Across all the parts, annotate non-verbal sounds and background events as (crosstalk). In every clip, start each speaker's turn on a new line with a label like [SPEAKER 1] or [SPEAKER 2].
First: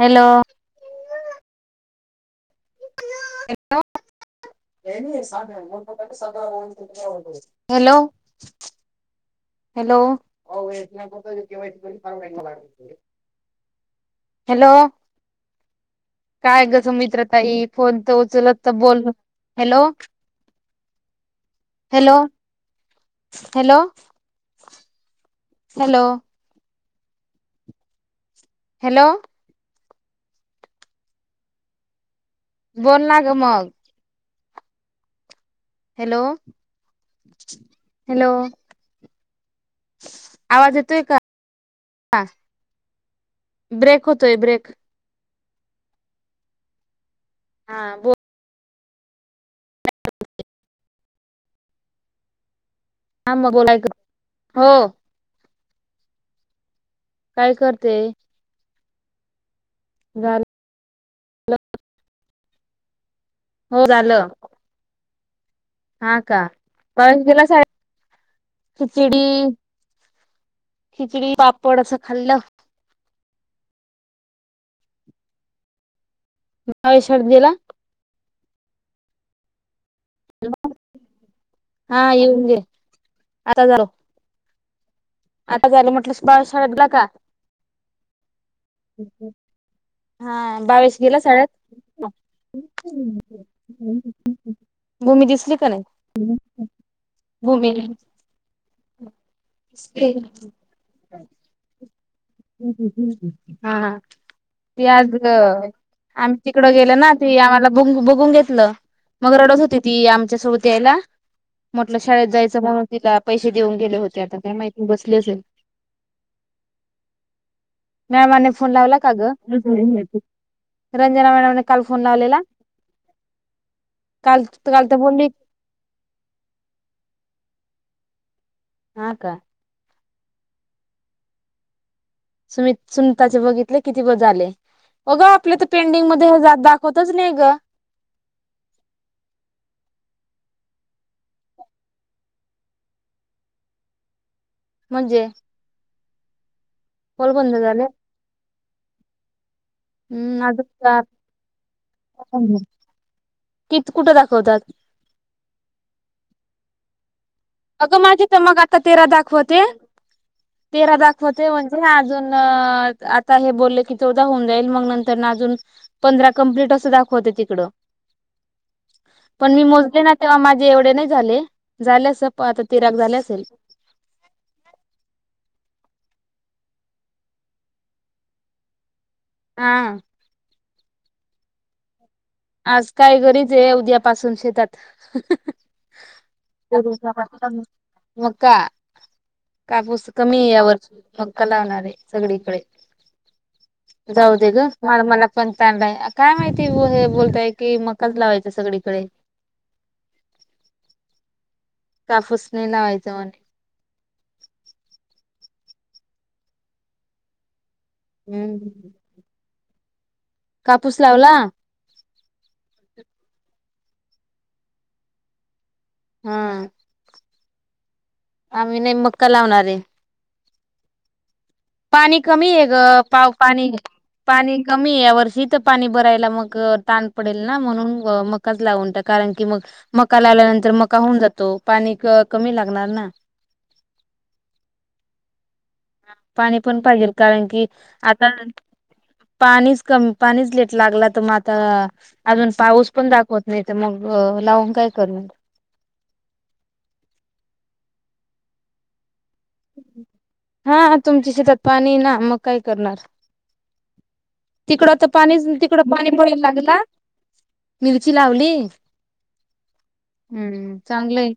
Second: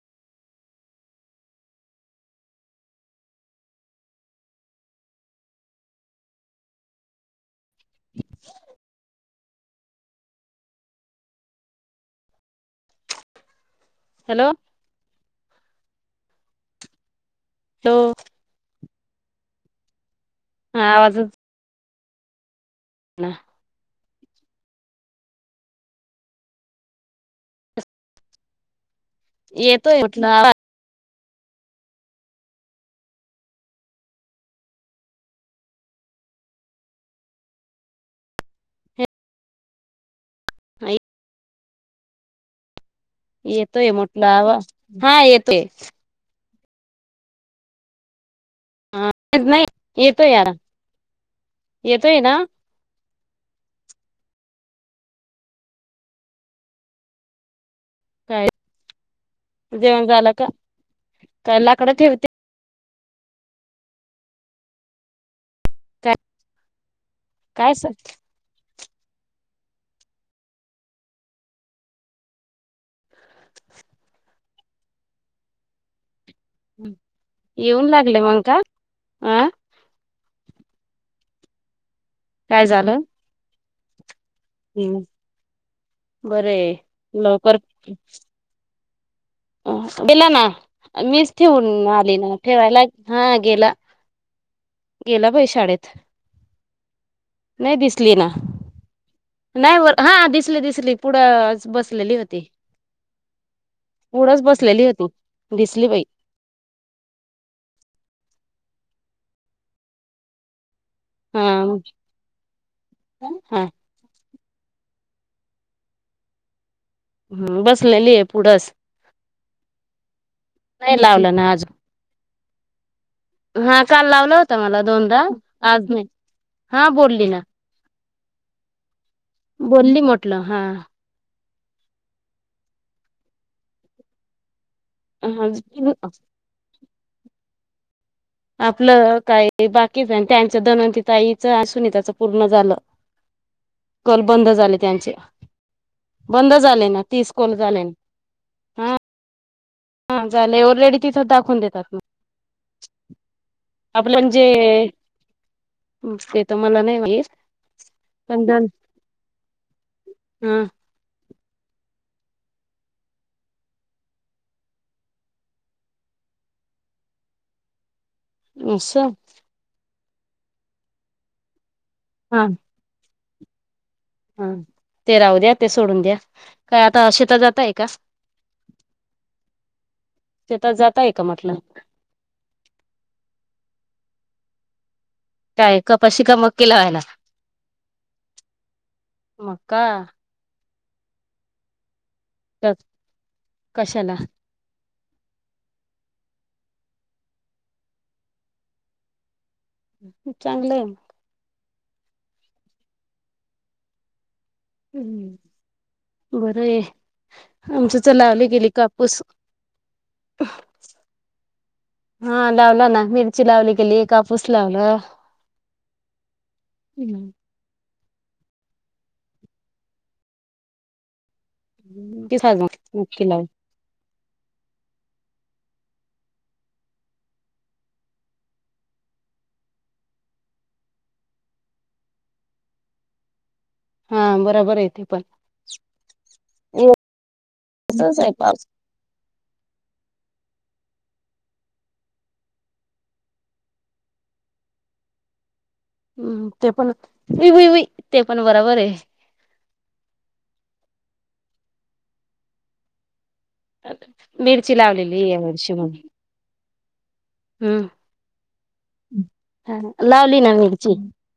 [SPEAKER 1] Hello. (unintelligible) Hello. Hello. Hello काय ग मित्र ताई फोन
[SPEAKER 2] हॅलो
[SPEAKER 1] तर उचलत तर बोल. हॅलो.
[SPEAKER 2] हा आवाजच.
[SPEAKER 1] हॅलो
[SPEAKER 2] ना
[SPEAKER 1] हॅलो हॅलो. हॅलो.
[SPEAKER 2] ऐ बाये उठला आत्ता
[SPEAKER 1] बोल ना ग मग हॅलो हॅलो. आवाज येतोय का सांग.
[SPEAKER 2] येतोय म्हटलं आवाज हा येतोय.
[SPEAKER 1] हा बोल.
[SPEAKER 2] हा नाही येतोय यारा येतोय ना.
[SPEAKER 1] हां मग बोलाय, ग हो. काय करते.
[SPEAKER 2] काय जेवण झालं का काय लाकडं ठेवते?
[SPEAKER 1] हो झालं.
[SPEAKER 2] काय
[SPEAKER 1] हा का पळत गेला
[SPEAKER 2] काय
[SPEAKER 1] शाळेत खिचडी खिचडी पापड असं खाल्लं. शाळेत गेला
[SPEAKER 2] येऊन लागले मग का आं?
[SPEAKER 1] हां येऊन घे आताच आलो.
[SPEAKER 2] हम्म
[SPEAKER 1] बाळ
[SPEAKER 2] बरं
[SPEAKER 1] शाळेत गेला का
[SPEAKER 2] हे लवकर. गेला ना
[SPEAKER 1] हा बावीस गेला
[SPEAKER 2] मीच
[SPEAKER 1] शाळेत
[SPEAKER 2] ठेवून आली ना ठेवायला हां गेला.
[SPEAKER 1] भूमी
[SPEAKER 2] गेला बाई
[SPEAKER 1] दिसली का नाही?
[SPEAKER 2] शाळेत
[SPEAKER 1] भूमी
[SPEAKER 2] नाही दिसली ना नाही हां दिसली दिसली पुढं बस
[SPEAKER 1] हां हां
[SPEAKER 2] पुढंच
[SPEAKER 1] ती
[SPEAKER 2] बसलेली होती
[SPEAKER 1] आज
[SPEAKER 2] दिसली बाई
[SPEAKER 1] आम्ही तिकड गेलो ना ती आम्हाला. ब बघून घेतलं मग रडत होती ती आमच्या सोब त यायला
[SPEAKER 2] हा
[SPEAKER 1] म्हटलं शाळेत जायचं म्हणून तिला पैसे
[SPEAKER 2] हा
[SPEAKER 1] देऊन गेले होते आता. काय माहिती बसली असेल.
[SPEAKER 2] बसलेली आहे
[SPEAKER 1] मॅमाने
[SPEAKER 2] पुढंच
[SPEAKER 1] फोन लावला का ग?
[SPEAKER 2] नाही
[SPEAKER 1] रंजना मॅडमने काल फोन लावलेला.
[SPEAKER 2] हां काल लावला होता मला
[SPEAKER 1] काल तर
[SPEAKER 2] दोनदा
[SPEAKER 1] बोलली
[SPEAKER 2] आज नाही हां बोलली ना.
[SPEAKER 1] हा का
[SPEAKER 2] बोलली म्हटलं हां.
[SPEAKER 1] सुमित सुमताचे बघितले किती बज झाले. अगं आपलं तर पेंडिंग मध्ये हजार दाखवतच नाही ग.
[SPEAKER 2] आपलं काय बाकीच आणि त्याचं धनवंती ताईच आणि सुनीताच पूर्ण झालं. कल बंद झाले त्यांचे
[SPEAKER 1] म्हणजे
[SPEAKER 2] बंद. झाले ना तीस कॉल झाले ना. हां
[SPEAKER 1] हम्म
[SPEAKER 2] झाले ऑलरेडी
[SPEAKER 1] अजून
[SPEAKER 2] तिथं दाखवून देतात मग.
[SPEAKER 1] किती कुठं
[SPEAKER 2] आपल्या न
[SPEAKER 1] दाखवतात
[SPEAKER 2] जे ते तर मला नाही माहीत.
[SPEAKER 1] अगं माझे तर मग आता तेरा दाखवते
[SPEAKER 2] हा
[SPEAKER 1] तेरा दाख होते म्हणजे अजून आता हे बोलले कि चौदा होऊन जाईल मग नंतरन अजून पण धरा कंप्लीट अस दाखवतय तिकडं.
[SPEAKER 2] असं
[SPEAKER 1] पण मी मोजले ना तेव्हा माझे एवढे नाही झाले झालेस प आता तेरा झाले असेल.
[SPEAKER 2] हां ते राहू द्या ते सोडून द्या काय आता शेतात जातय का?
[SPEAKER 1] हां
[SPEAKER 2] ताय का म्हटलं
[SPEAKER 1] आज काय घरीच आहे उद्या पासून शेतात.
[SPEAKER 2] काय कपाशी का मक्की लावायला
[SPEAKER 1] मका
[SPEAKER 2] मक्का
[SPEAKER 1] कापूस कमी आहे यावर्षी. मक्का लावणारे सगळीकडे
[SPEAKER 2] कशाला
[SPEAKER 1] जाऊ दे ग. म मला पण चांगलं आहे काय माहिती हे बोलताय की मकाच लावायचं सगळीकडे.
[SPEAKER 2] चांगल आहे मग.
[SPEAKER 1] कापूस नाही लावायच म्हणे.
[SPEAKER 2] हम्म बरं आहे. आमच्याच लावली गेली
[SPEAKER 1] हम्म
[SPEAKER 2] कापूस.
[SPEAKER 1] कापूस लावला?
[SPEAKER 2] हां लावला ना मिरची लावली गेली कापूस लावला.
[SPEAKER 1] हां. आम्ही नाही मक्का लावणार आहे. पाणी कमी आहे ग
[SPEAKER 2] नक्की
[SPEAKER 1] पाव
[SPEAKER 2] लाव
[SPEAKER 1] पाणी. पाणी कमी या वर्षी तर पाणी भरायला मग ताण पडेल ना म्हणून मकाच लावून टाक का कारण की मग मका लावल्यानंतर मका होऊन जातो पाणी कमी लागणार ना.
[SPEAKER 2] हां बरोबर आहे तेे पण.
[SPEAKER 1] पाणी पण पाहिजेल कारण की
[SPEAKER 2] तसच
[SPEAKER 1] आता
[SPEAKER 2] आहे पाऊस
[SPEAKER 1] पाणीच कमी पाणीच लेट लागला तर मग आता अजून पाऊस पण दाखवत नाही तर मग लावून काय करू (inaudible)
[SPEAKER 2] हम्म ते पण वुइ वुई ते पण बरोबर आहे.
[SPEAKER 1] हा तुमची शेतात पाणी ना मग काय करणार.
[SPEAKER 2] मिरची
[SPEAKER 1] तिकडं तर
[SPEAKER 2] लावलेली
[SPEAKER 1] पाणी
[SPEAKER 2] या वर्षी
[SPEAKER 1] तिकडं
[SPEAKER 2] मग
[SPEAKER 1] पाणी पडायला लागला. मिरची लावली
[SPEAKER 2] हम्म लावली
[SPEAKER 1] हम्म चांगलंय.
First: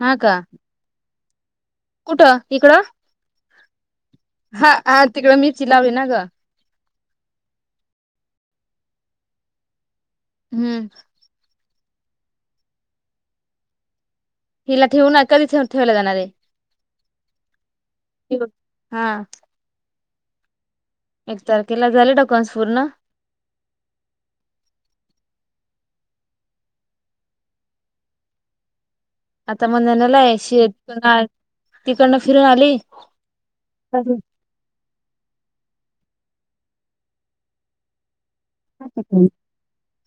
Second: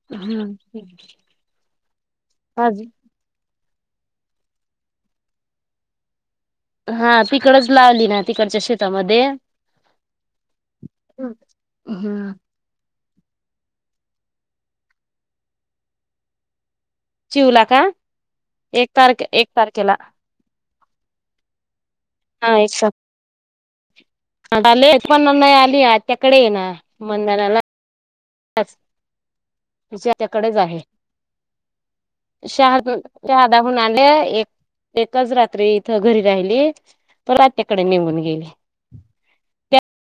[SPEAKER 1] हा का कुठं इकडं. हा हा तिकडं मिरची लावली ना ग.
[SPEAKER 2] हा तिकडच लावली ना तिकडच्या शेतामध्ये.
[SPEAKER 1] हम्म.
[SPEAKER 2] हम्म.
[SPEAKER 1] हिला ठेवूना कधीे ठेवल जाणार आहे.
[SPEAKER 2] चिवूला का एक
[SPEAKER 1] हा
[SPEAKER 2] तारखे एक तारखेला.
[SPEAKER 1] एक तारखेला झाले डाक्यूमेंट्स पूर्ण?
[SPEAKER 2] झाले पण नाही आली आ आत्याकडे ये ना मंदनालाचं.
[SPEAKER 1] आता मणधनाला आहे शेत तिकडनं फिरून आली
[SPEAKER 2] शहाद शहादाहून आले एक एकच रात्री घरी राहिली परत आत्याकडे निघून गेली.
[SPEAKER 1] (unintelligible)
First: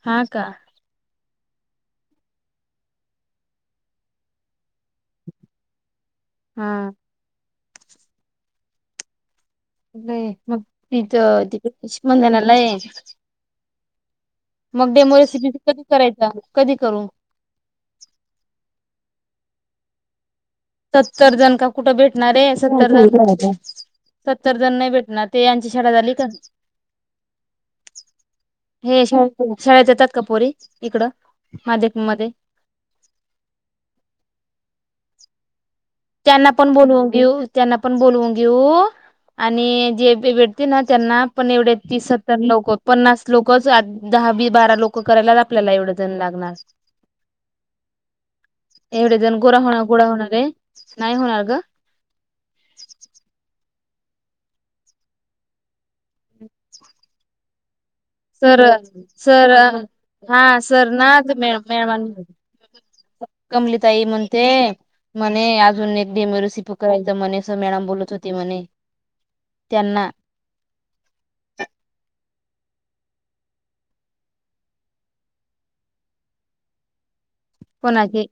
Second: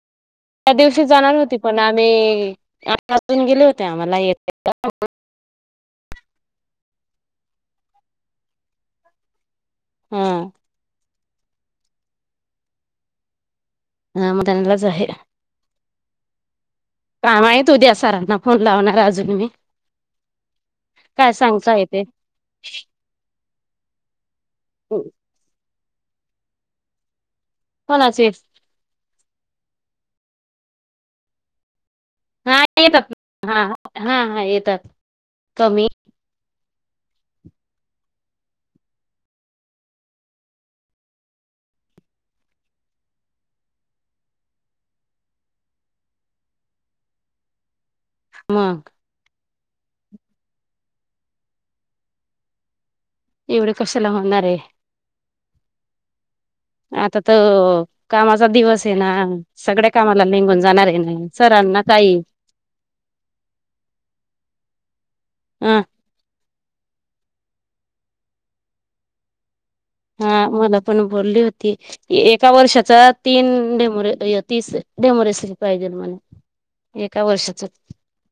[SPEAKER 2] त्या दिवशी जाणार होती. पण आम्ही आजून गेले होते आम्हाला (unintelligible)
[SPEAKER 1] हा.
[SPEAKER 2] हा
[SPEAKER 1] मग तिथ मनधनाला आहे.
[SPEAKER 2] हा त्यांनाच
[SPEAKER 1] मग
[SPEAKER 2] आहे
[SPEAKER 1] डेमो रेसीपी (unintelligible) करायचां.
[SPEAKER 2] काय माहित उद्या सारांना फोन लावणार अजून मी. काय
[SPEAKER 1] सत्तर जण का
[SPEAKER 2] सांगता
[SPEAKER 1] कुठं
[SPEAKER 2] येते
[SPEAKER 1] भेटणार आहे सत्तर जण सत्तर जण नाही भेटणार ते यांची शाळा झाली.
[SPEAKER 2] कोणाचे
[SPEAKER 1] हे श शाळेत येतात. का पोरी इकड माझ
[SPEAKER 2] हा येतात हा हा येतात कमी
[SPEAKER 1] त्यांना पण बोलवून घेऊ त्यांना पण बोलवून घेऊ. आणि जे भेटते ना त्यांना पण एवढे तीसत्तर लोक पन्नास लोकच हा बी बारा लोक करायला आपल्याला एवढं जण लागणार.
[SPEAKER 2] मग
[SPEAKER 1] एवढे जण गोरा होणार गोळा होणारय. नाही होणार ग.
[SPEAKER 2] तेवढ कशाला होणार आहे आता त कामाचा
[SPEAKER 1] सर
[SPEAKER 2] दिवस आहे ना
[SPEAKER 1] सर
[SPEAKER 2] सगळ्या कामाला
[SPEAKER 1] हा
[SPEAKER 2] निगून जाणार
[SPEAKER 1] सर
[SPEAKER 2] आहे ना
[SPEAKER 1] ते मॅ
[SPEAKER 2] सरांना काय
[SPEAKER 1] मॅडम
[SPEAKER 2] आहे.
[SPEAKER 1] कमलीताई म्हणते म्हणे
[SPEAKER 2] ह
[SPEAKER 1] अजून एक डेमोरेसिपी होका एकदा मनिषा मॅडम बोलत होते म्हणे. त्यांना
[SPEAKER 2] हा मला पण बोलली होती की एक एका वर्षाचा तीन डेमोरे तीस डेमोरेसरी पाहिजे म्हणे. एका वर्षाच
[SPEAKER 1] कोणाचे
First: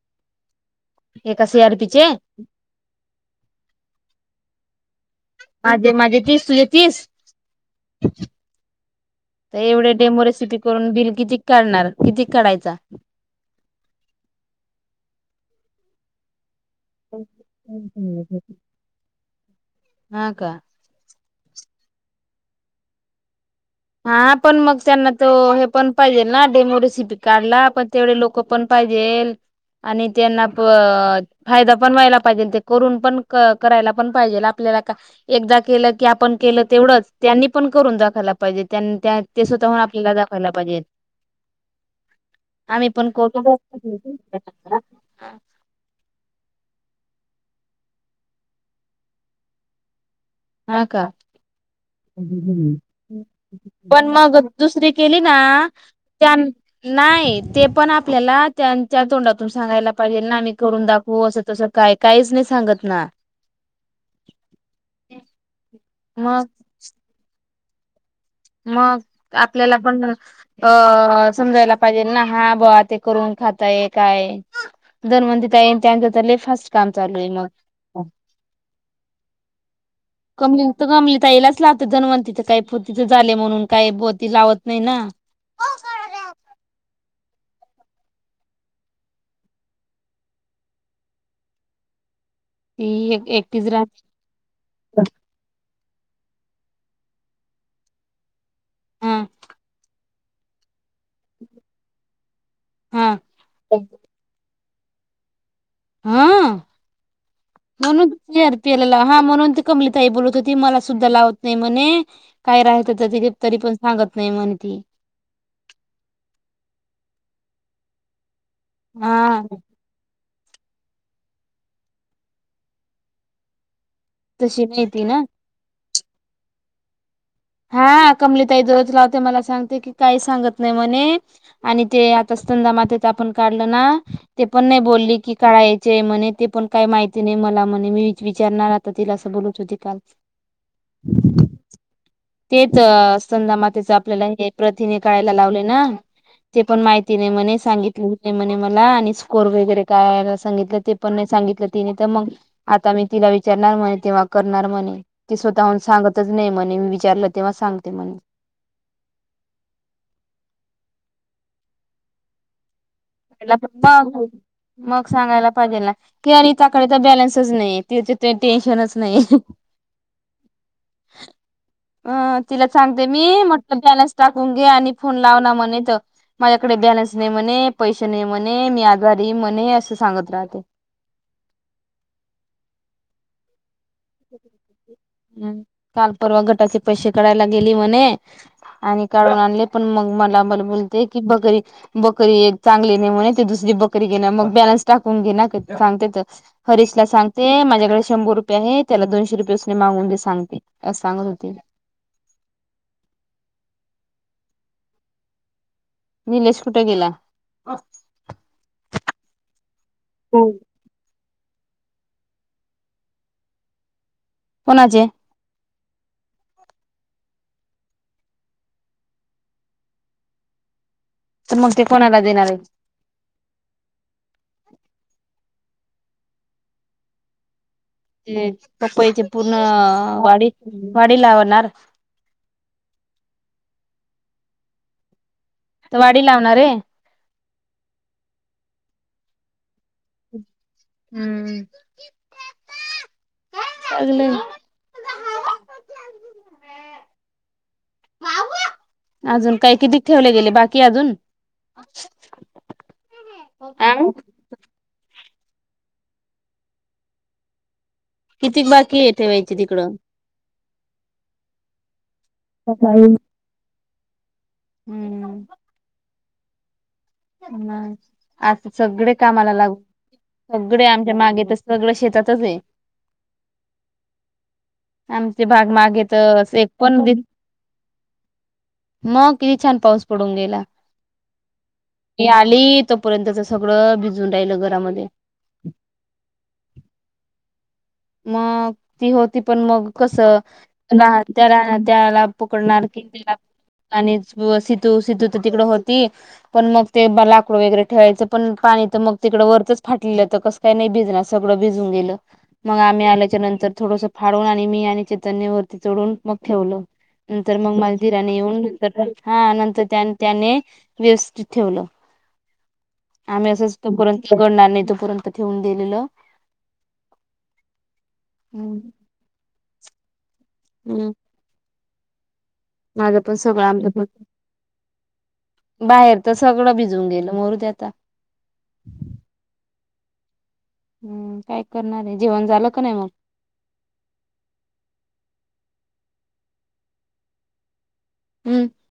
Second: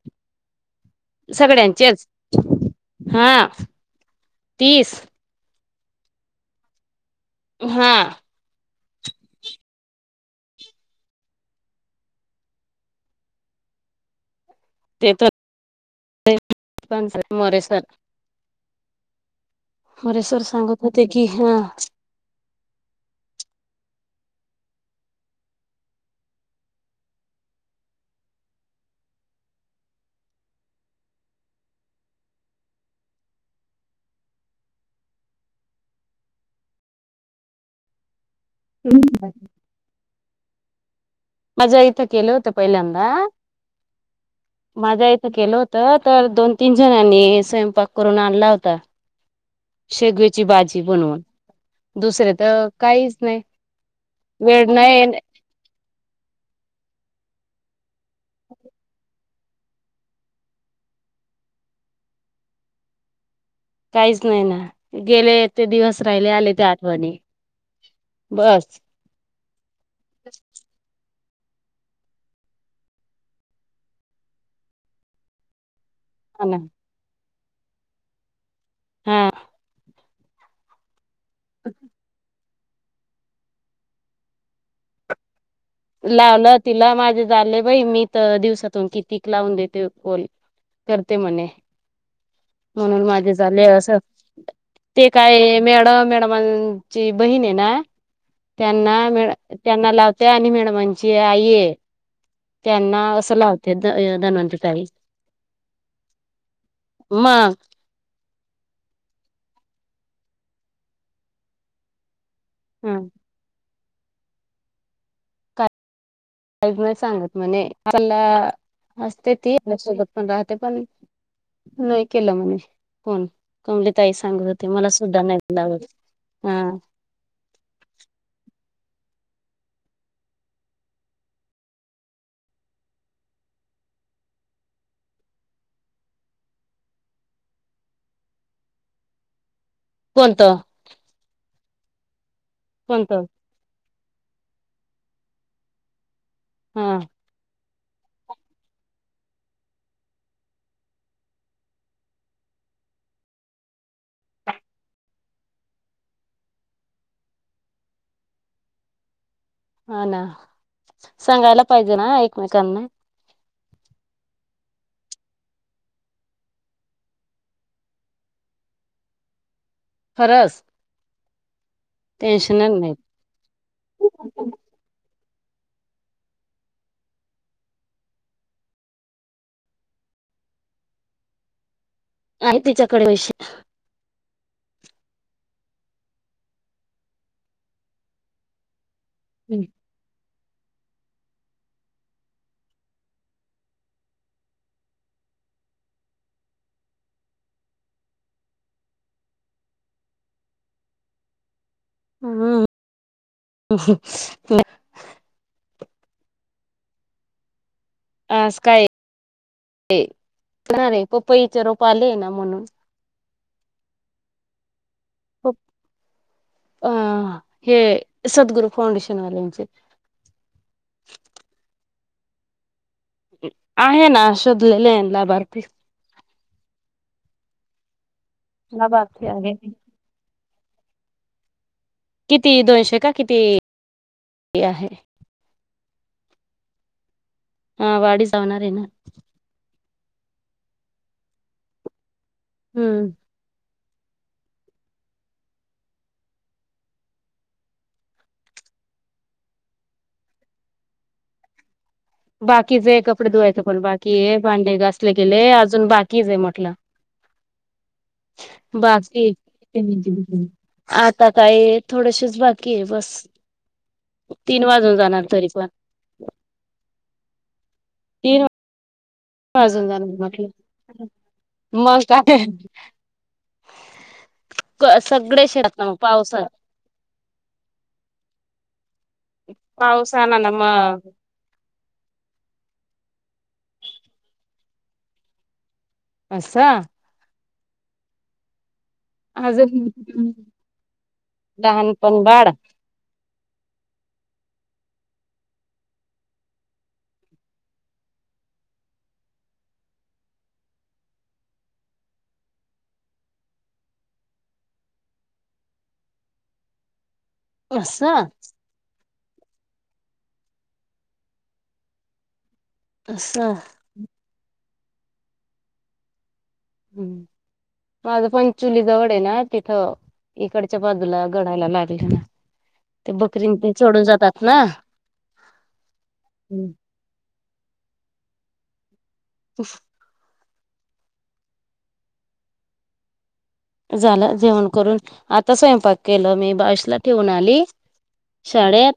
[SPEAKER 1] एका सी आर पी चे
[SPEAKER 2] सगळ्यांचेच हा तीस
[SPEAKER 1] माझे माझे तीस तुझे तीस.
[SPEAKER 2] हां
[SPEAKER 1] तर एवढे डेमोरेसिपी करून बिल किती काढणार किती काढायचा. (inaudible)
[SPEAKER 2] (unintelligible) सर मोरे सर मोरे
[SPEAKER 1] हा
[SPEAKER 2] सर
[SPEAKER 1] का
[SPEAKER 2] सांगत होते की हां
[SPEAKER 1] हा पण मग त्यांना तो हे पण पाहिजे ना डेमो रेसिपी काढला पण तेवढे लोक पण पाहिजे. जेल आणि त्यांना प फायदा पण व्हायला पाहिजे ते करून पण करायला पण पाहिजे आपल्या. एकदा केलं की आपण केलं तेवढंच त्यांनी पण करून दाखवयला. पाहिजेत त्याना त्या ते स्वतःहून आपल्याला दाखवायला पाहिजेत.
[SPEAKER 2] माझ्या इथं केलं हुतं पहिल्यांदा
[SPEAKER 1] करतो
[SPEAKER 2] माझ्या इथं केलं होतं तर दोन तीन झणांनी स्वयंपाक करून आणला होता. शेगवेची भाजी
[SPEAKER 1] हा का
[SPEAKER 2] बनवून. दुसरे तर काहीच नाही
[SPEAKER 1] (inaudible) पण मग
[SPEAKER 2] वेळ
[SPEAKER 1] दुसरी
[SPEAKER 2] नाही
[SPEAKER 1] केली ना त्या नाही ते पण आपल्याला त्यांच्या तोंडातून. सांगायला पाहिजे ना आम्ही करून दाखवू असं तसं काय काहीच नाही सांगत ना.
[SPEAKER 2] काहीच नाही ना गेले ते दिवस राहिल्या
[SPEAKER 1] मग
[SPEAKER 2] आल्या त्या आठवणी बस
[SPEAKER 1] मग आपल्याला पण अ समजायला पाहिजे ना हा बुवा ते करून खाताय काय धनवंती ताई. त्यांच तर लई
[SPEAKER 2] हा ना
[SPEAKER 1] फास्ट काम चालूय मग.
[SPEAKER 2] हा.
[SPEAKER 1] (unintelligible) झाले म्हणून का (unintelligible) ती लावत नाही ना
[SPEAKER 2] लावलं तिला माझे झाले बाई मी तर दिवसातून किती लावून देते बोल करते म्हणे.
[SPEAKER 1] ती
[SPEAKER 2] म्हणून
[SPEAKER 1] एक
[SPEAKER 2] माझे झाले
[SPEAKER 1] एकटीच राहते
[SPEAKER 2] असं ते काय मॅडम त्या मॅडमांची बहीण आहे ना
[SPEAKER 1] हा
[SPEAKER 2] त्यांना लावते आणि मॅडम यांना. म्हणजे आईये त्यांना
[SPEAKER 1] हा
[SPEAKER 2] असं लावते धनवंतर ताई
[SPEAKER 1] हं अ
[SPEAKER 2] मग
[SPEAKER 1] म्हणून. चि (unintelligible) र पिअरला हा म्हणून ती कमलिताई बोलत होती मला सुद्धा लावत नाही म्हणे काय राहायचं दप्तरी पण सांगत नय म्हणेती.
[SPEAKER 2] काही नाही सांगत म्हणे आपलं असते
[SPEAKER 1] हा
[SPEAKER 2] ते. पण राहते पण नाही केलं म्हणे फोन ताई सांगत
[SPEAKER 1] तशी
[SPEAKER 2] होते
[SPEAKER 1] नाही
[SPEAKER 2] मला
[SPEAKER 1] ती ना
[SPEAKER 2] सुद्धा नाही लावत हा
[SPEAKER 1] हा कमलीताई जवळच लावते मला सांगते की काही सांगत नाही म्हणे आणि ते आता स्तनदा माताच आपण काढलं ना ते पण नाही बोलली की काढायचे म्हणे ते पण काही माहिती नाही. मला म्हणे मी वि-विचारणार आता तिला असं बोलत होते काल.
[SPEAKER 2] कोणतं
[SPEAKER 1] तेच अ
[SPEAKER 2] कोणतं
[SPEAKER 1] संंदामातेच आपल्याला हे प्रथिने काळायला लावले ना. ते पण
[SPEAKER 2] हा
[SPEAKER 1] माहिती नाही म्हणे सांगित. ते म्हणे मला आणि स्कोर वगैरे करायला सांगितलं ते पण सांगितलं तिने तर मग आता. तिला विचारणार म्हणे तेव्हा करणार म्हणे ती स्वतःहून सांगतच नाही म्हणे मी विचारलं तेव्हा सांगते म्हणे.
[SPEAKER 2] हा ना सांगायला पाहिजे ना एकमेकांना
[SPEAKER 1] (inaudible) मग. मग सांगायला पाहिजे ना की, अरे हिच्याकडं तर बॅलन्सच नाही तिथ ते टेन्शनच नाही.
[SPEAKER 2] खरस.
[SPEAKER 1] अ तिला सांगते मी म्हटलं बॅलन्स टाकून घे आणि फोन लाव ना म्हणे तर माझ्याकडे बॅलन्स नाही म्हणे. पैसे नाही म्हणे मी आजारी म्हणे असं सांगत राहते.
[SPEAKER 2] आहे तिच्याकडे वषीला.
[SPEAKER 1] (inaudible) हम्म काल परवा गटाचे पैसे काढायला गेली म्हणे आणि काढून आणले पण मग मला मला बोलते की बकरी -बकरी एक चांगली नाही म्हणे ती दुसरी बकरी घेना मग बॅलन्स टाकून घेणा. सांगते तर हरीश ला सांगते माझ्याकडे शंभर रुपये आहेत त्याला दोनशे रुपये उसने मागून दे सांगते असांगत होते.
[SPEAKER 2] अहम्
[SPEAKER 1] निलेश कुठे गेला?
[SPEAKER 2] अं स्काय रे‌ पप् पैच रोप आलेनां म्हणून.
[SPEAKER 1] कुनाचे?
[SPEAKER 2] अं हे सद्गुरू फाउंडेशन वाल्यांचे.
[SPEAKER 1] तर मग ते कोणाला देणारेत?
[SPEAKER 2] आहे ना शोधलेले आएन लाभार्थी.
[SPEAKER 1] तें पपईचे
[SPEAKER 2] लाभार्थी आहे
[SPEAKER 1] पूर्ण अ वाडि वाडी लाव णार.
[SPEAKER 2] किती दोनशे का कितीइ (inaudible) आहे?
[SPEAKER 1] त वाडी लावणारे?
[SPEAKER 2] हां वाडीचवणारेना?
[SPEAKER 1] हम्म.
[SPEAKER 2] हम्म.
[SPEAKER 1] अलग. अजून काय किती ठेवले गेले बाकी अजून?
[SPEAKER 2] बाकीचे कपडे धुवायचं पण बाकीये भांडे घासले. लेले अजून बाकीचेय म्हंटलं.
[SPEAKER 1] किती बाकी आहे
[SPEAKER 2] बाक.
[SPEAKER 1] ठेवायची तिकडं
[SPEAKER 2] आता काये थोडेशेच बाकीये बस. तीन वाजून जाणार
[SPEAKER 1] हम्म
[SPEAKER 2] तरीपण.
[SPEAKER 1] हां आस सगडे कामाला लागू
[SPEAKER 2] वाजून जाणार म्हटलं
[SPEAKER 1] सगडे आमच्या मागे तर सगळं
[SPEAKER 2] मग
[SPEAKER 1] शेतातचे.
[SPEAKER 2] काय
[SPEAKER 1] आमचे
[SPEAKER 2] सगळे
[SPEAKER 1] भाग
[SPEAKER 2] शेतात ना मग
[SPEAKER 1] मागे तर
[SPEAKER 2] पावसात
[SPEAKER 1] एक पण दि मग कितीछान पाऊस पडून
[SPEAKER 2] आला ना
[SPEAKER 1] गेला.
[SPEAKER 2] मग
[SPEAKER 1] मी आली तोपर्यंतच सगळं भिजून राहिलं घरामध्ये.
[SPEAKER 2] असं?
[SPEAKER 1] मअग. ती होती पण
[SPEAKER 2] अजून
[SPEAKER 1] मग कसं नाहत्या
[SPEAKER 2] लहानपण
[SPEAKER 1] रानात्याला
[SPEAKER 2] बाळ
[SPEAKER 1] पकडणार कि तीला प् आणि स्प सितू सितू तर तिकडं होती पण मग ते ब लाकूड वगैरे ठेवायचं पण कांय तर मग तिकडं वरचच फाटलेलं तर कस काय नइ भिजणार सगळं भिजून गेलं. मग आम्ही आल्याच्या नंतर थोडसं फाडून आणि मी आणि चेतनी वरती चढून मग ठेवलं. नंतर मग मला
[SPEAKER 2] असं
[SPEAKER 1] दिराने युन नंतर हा नंतर त्यान त्याने व्यवस्थित ठेवलं. आम्ही
[SPEAKER 2] असं
[SPEAKER 1] असंच तोपर्यंत गडणार नाही तोपर्यंत ठेवून दिलेलं.
[SPEAKER 2] हम्म माझं पंचुली
[SPEAKER 1] हम्म
[SPEAKER 2] जवडेना तिथं. इकडच्या बाजूला गडायला लागलंना.
[SPEAKER 1] माझं पण सगळं आमचपण. बाहेर तर सगळं भिजून गेल मरूदे आता.
[SPEAKER 2] (inaudible)
[SPEAKER 1] हम्म काय करणारे जेवन झालं कनय मग?
[SPEAKER 2] झालं जेवण करून आता स्वयंपाक केलामी बाईशला ठेऊन आली.
[SPEAKER 1] हम्म
[SPEAKER 2] शाडे आठ?